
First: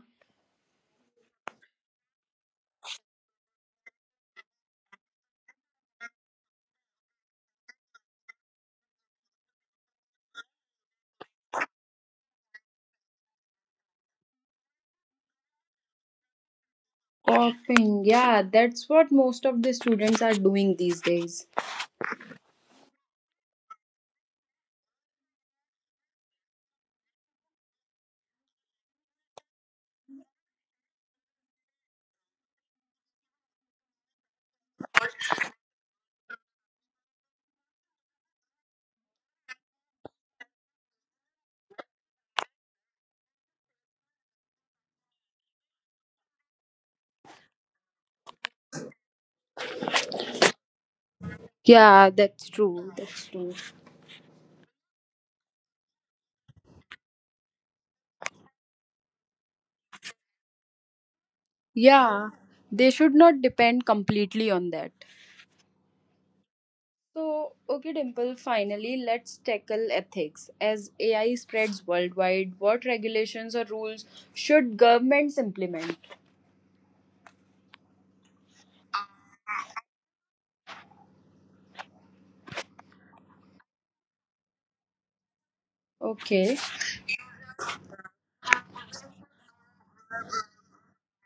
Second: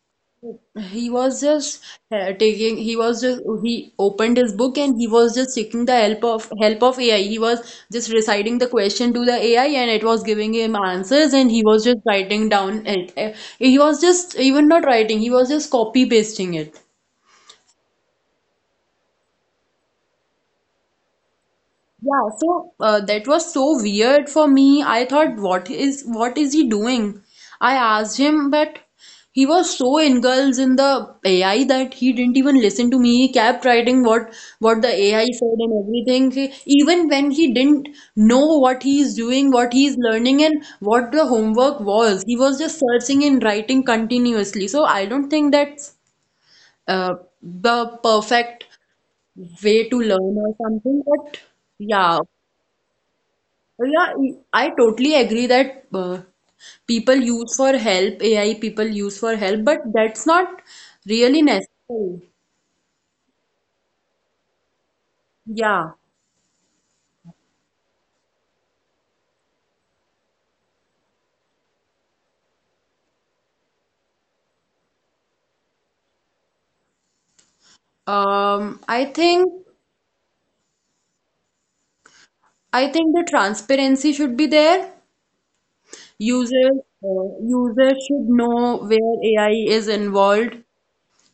Speaker 2: He was just he opened his book and he was just seeking the help of AI. He was just reciting the question to the AI and it was giving him answers and he was just writing down it. He was just even not writing, he was just copy pasting it.
Speaker 1: Coughing. Yeah, that's what most of the students are doing these days.
Speaker 2: Yeah, so that was so weird for me. I thought, what is he doing? I asked him, but he was so engulfed in the AI that he didn't even listen to me. He kept writing what the AI said and everything. Even when he didn't know what he is doing, what he is learning, and what the homework was, he was just searching and writing continuously. So I don't think that's uh, the perfect way to learn or something, but.
Speaker 1: Yeah,
Speaker 2: Yeah,
Speaker 1: that's true. That's true.
Speaker 2: Oh, Yeah, I totally agree that people use for help, AI people use for help, but that's not really necessary.
Speaker 1: Yeah, they should not depend completely on that.
Speaker 2: Yeah.
Speaker 1: So, okay, Dimple, finally, let's tackle ethics. As AI spreads worldwide, what regulations or rules should governments implement?
Speaker 2: Um, I think I think the transparency should be there.
Speaker 1: Okay.
Speaker 2: Users should know where AI is involved,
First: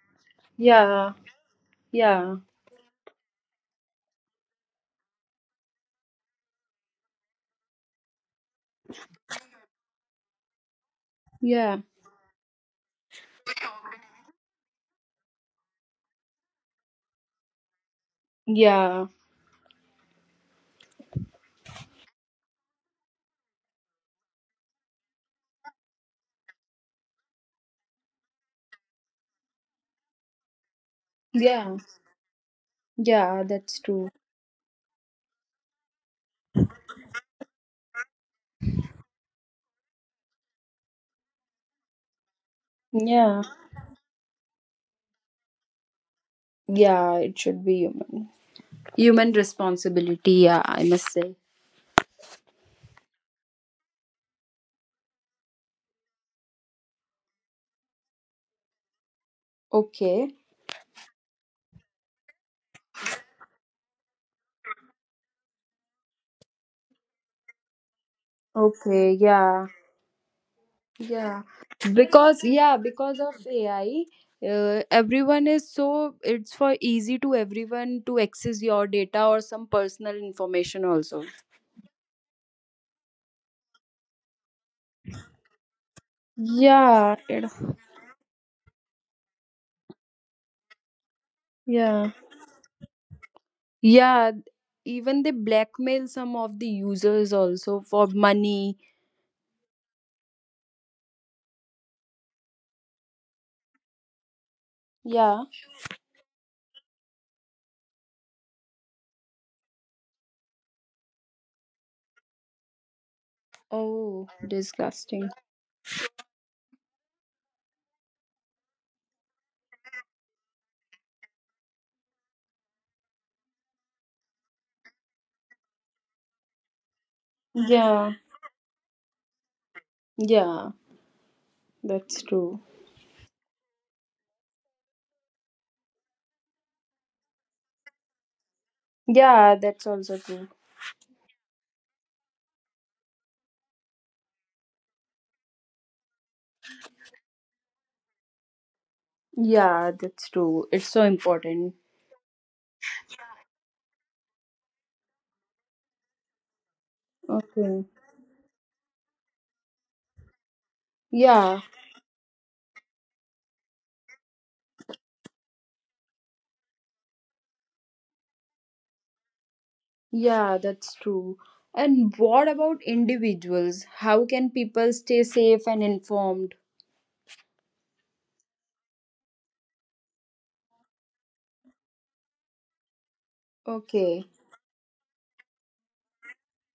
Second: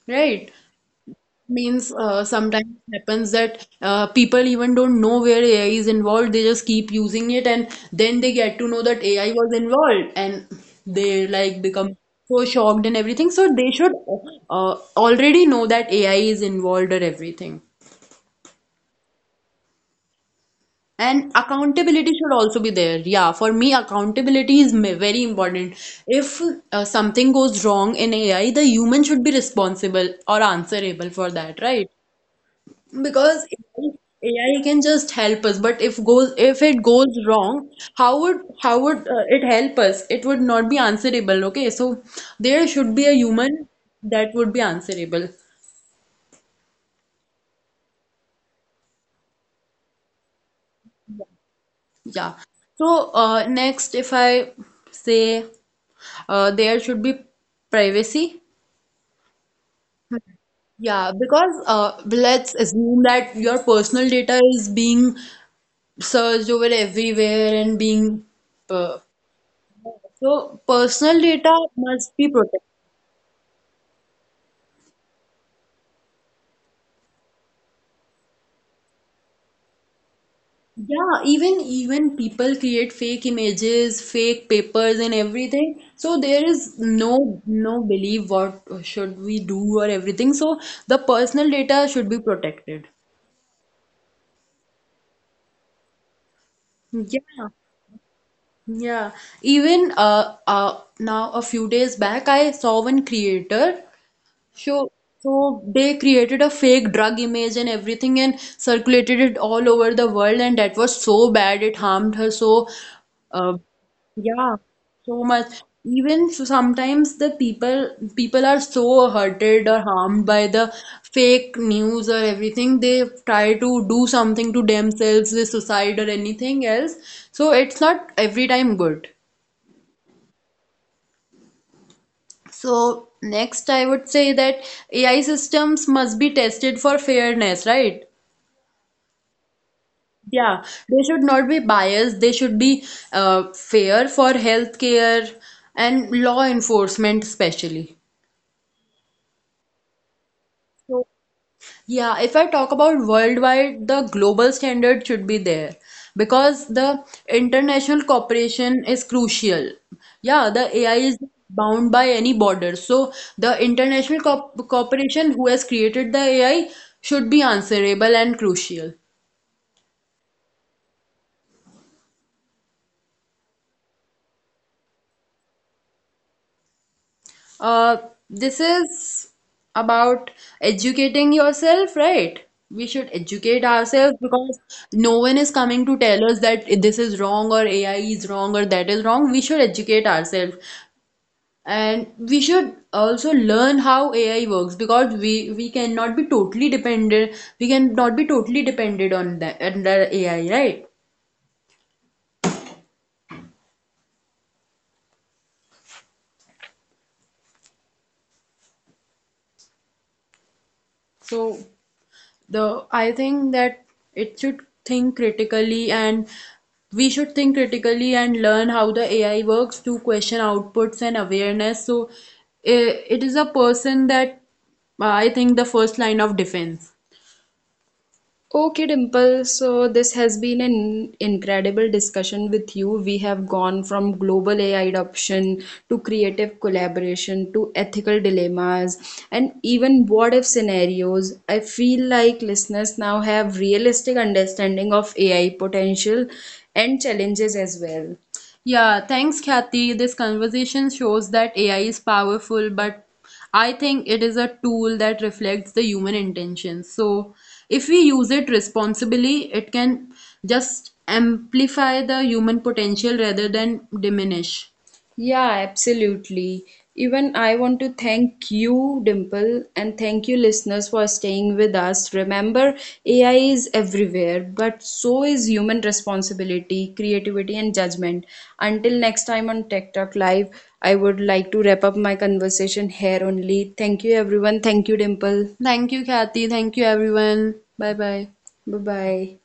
Speaker 2: right?
Speaker 1: Yeah,
Speaker 2: Means
Speaker 1: yeah,
Speaker 2: sometimes it happens that people even don't know where AI is involved. They just keep using it, and then they get to know that AI was involved, and they like
Speaker 1: yeah,
Speaker 2: become so shocked and everything. So they should already know that AI is involved or everything.
Speaker 1: yeah,
Speaker 2: And accountability should also be there. Yeah, for me, accountability is very important. If something goes wrong in AI, the human should be responsible or answerable for that,
Speaker 1: yeah,
Speaker 2: right? Because
Speaker 1: yeah, that's true.
Speaker 2: AI can just help us, but if it goes wrong, how would it help us? It would not be answerable. Okay, so there should be a
Speaker 1: Yeah,
Speaker 2: human that would be answerable.
Speaker 1: yeah, it should be human. Human responsibility, yeah, I must say.
Speaker 2: Yeah. So next, if I say there should be privacy.
Speaker 1: Okay.
Speaker 2: Yeah, because let's assume that your personal data is being searched over everywhere and being uh,
Speaker 1: Okay, yeah.
Speaker 2: so personal data
Speaker 1: Yeah.
Speaker 2: must be
Speaker 1: Because
Speaker 2: protected.
Speaker 1: yeah, because of AI, everyone is so it's for easy to everyone to access your data or some personal information
Speaker 2: Yeah,
Speaker 1: also.
Speaker 2: even even people create fake images, fake papers and everything. So there is
Speaker 1: Yeah,
Speaker 2: no
Speaker 1: it,
Speaker 2: no belief what should we do or everything. So the personal data should be
Speaker 1: yeah.
Speaker 2: protected.
Speaker 1: Yeah, even they blackmail some of the users
Speaker 2: Yeah,
Speaker 1: also for money.
Speaker 2: yeah. Even now a few days back, I saw one creator. So,
Speaker 1: Yeah.
Speaker 2: so they created a fake drug image and everything and circulated it all over the world, and that was so bad. It harmed her uh,
Speaker 1: Oh,
Speaker 2: yeah, so
Speaker 1: disgusting.
Speaker 2: much. Even so sometimes the people are so hurted or harmed by the fake news or everything. They try to do something to themselves, with suicide or anything else. So it's not
Speaker 1: Yeah.
Speaker 2: every time good.
Speaker 1: Yeah, that's true.
Speaker 2: So next, I would say that AI systems must be tested for fairness, right?
Speaker 1: Yeah, that's also true.
Speaker 2: Yeah, they should not be biased. They should be fair for healthcare and law enforcement, especially.
Speaker 1: Yeah, that's true. It's so important.
Speaker 2: Yeah, if I talk about worldwide, the global standard should be there because the
Speaker 1: Okay.
Speaker 2: international cooperation is crucial. Yeah, the AI is
Speaker 1: Yeah,
Speaker 2: bound by any border. So the international co cooperation who has created the AI should be answerable and crucial.
Speaker 1: yeah, that's true. And what about individuals? How can people stay safe and informed?
Speaker 2: Uh, this is about educating yourself, right? We should educate ourselves
Speaker 1: Okay.
Speaker 2: because no one is coming to tell us that this is wrong or AI is wrong or that is wrong. We should educate ourselves. And we should also learn how AI works because we cannot be totally dependent. We cannot be totally dependent on that, on the AI, right? So the I think that it should think critically and think critically and learn how the AI works to question outputs and awareness. So I it is a person that I think the first line of defense. Okay, Dimple. So, this has been an incredible discussion with you. We have gone from global AI adoption to creative collaboration to ethical dilemmas and even what if scenarios. I feel like listeners now have realistic understanding of AI potential and challenges as well. Yeah, thanks, Kathy. This conversation shows that AI is powerful, but I think it is a tool that reflects the human intentions. So, if we use it responsibly, it can just amplify the human potential rather than diminish. Yeah, absolutely. Even I want to thank you, Dimple, and thank you, listeners, for staying with us. Remember, AI is everywhere, but so is human responsibility, creativity, and judgment. Until next time on Tech Talk Live, I would like to wrap up my conversation here only. Thank you, everyone. Thank you, Dimple. Thank you, Kathy. Thank you, everyone. Bye bye. Bye bye.